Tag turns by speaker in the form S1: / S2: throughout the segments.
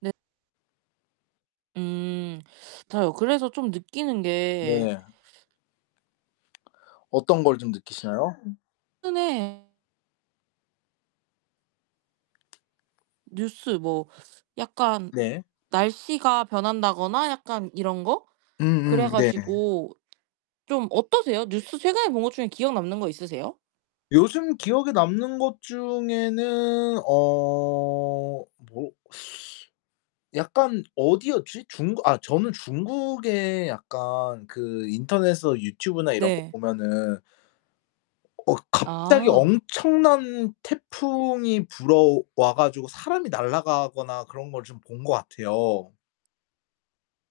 S1: 네. 음. 저요 그래서 좀 느끼는 게
S2: 네. 어떤 걸 좀 느끼시나요?
S1: 최근에 뉴스 뭐 약간
S2: 네.
S1: 날씨가 변한다거나 약간 이런 거? 그래
S2: 음음 네.
S1: 가지고 좀 어떠세요? 뉴스 최근에 본 것 중에 기억 남는 거 있으세요?
S2: 요즘 기억에 남는 것 중에는 어 뭐 약간 어디였지? 중국 아 저는 중국에 약간 그 인터넷에서 유튜브나 이런 거
S1: 네.
S2: 보면은 어 갑자기
S1: 아.
S2: 엄청난 태풍이 불어와 가지고 사람이 날아가거나 그런 걸 좀 본 것 같아요.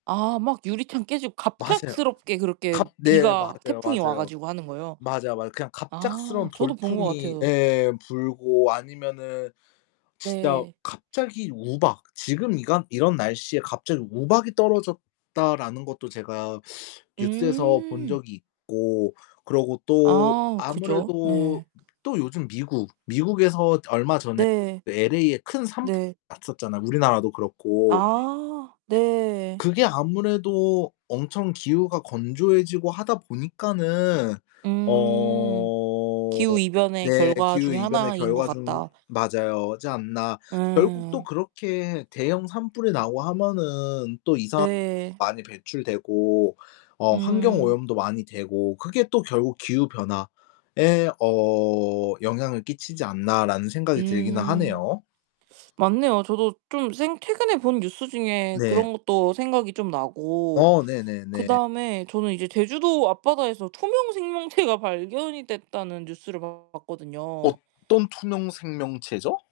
S1: 아 막 유리창 깨지고
S2: 맞아요.
S1: 갑작스럽게 그렇게
S2: 갑 네
S1: 비가
S2: 맞아요,
S1: 태풍이 와
S2: 맞아요.
S1: 가지고 하는 거요?
S2: 맞아, 맞아. 그냥
S1: 아
S2: 갑작스러운
S1: 저도 본 것
S2: 돌풍이
S1: 같아요.
S2: 예 불고 아니면은 진짜
S1: 네.
S2: 갑자기 우박 "지금 이간 이런 날씨에 갑자기 우박이 떨어졌다."라는 것도 제가 뉴스에서 본
S1: 음.
S2: 적이 있고 그러고 또
S1: 아 그죠.
S2: 아무래도
S1: 예.
S2: 또 요즘 미국, 미국에서 얼마 전에
S1: 네.
S2: 그 LA에 큰 산불
S1: 네.
S2: 났었잖아요, 우리나라도 그렇고.
S1: 아 네.
S2: 그게 아무래도 엄청 기후가 건조해지고 하다 보니까는
S1: 음.
S2: 어
S1: 기후 이변의
S2: 네.
S1: 결과
S2: 기후
S1: 중의
S2: 이변의
S1: 하나인 것
S2: 결과 좀
S1: 같다.
S2: 맞아요. 지 않나. '결국 또
S1: 예.
S2: 그렇게 대형 산불이 나고 하면은 또 이산화탄소
S1: 네.
S2: 많이 배출되고 어
S1: 음.
S2: 환경오염도 많이 되고 그게 또 결국 기후 변화에 어 영향을 끼치지 않나?'라는 생각이 들기는
S1: 음
S2: 하네요.
S1: 맞네요. 저도 좀 생 최근에 본 뉴스 중에
S2: 네.
S1: 그런 것도 생각이 좀 나고
S2: 어 네네네.
S1: 그다음에 저는 이제 제주도 앞바다에서 투명 생명체가 발견이 됐다는 뉴스를 봤거든요.
S2: 어떤 투명 생명체죠?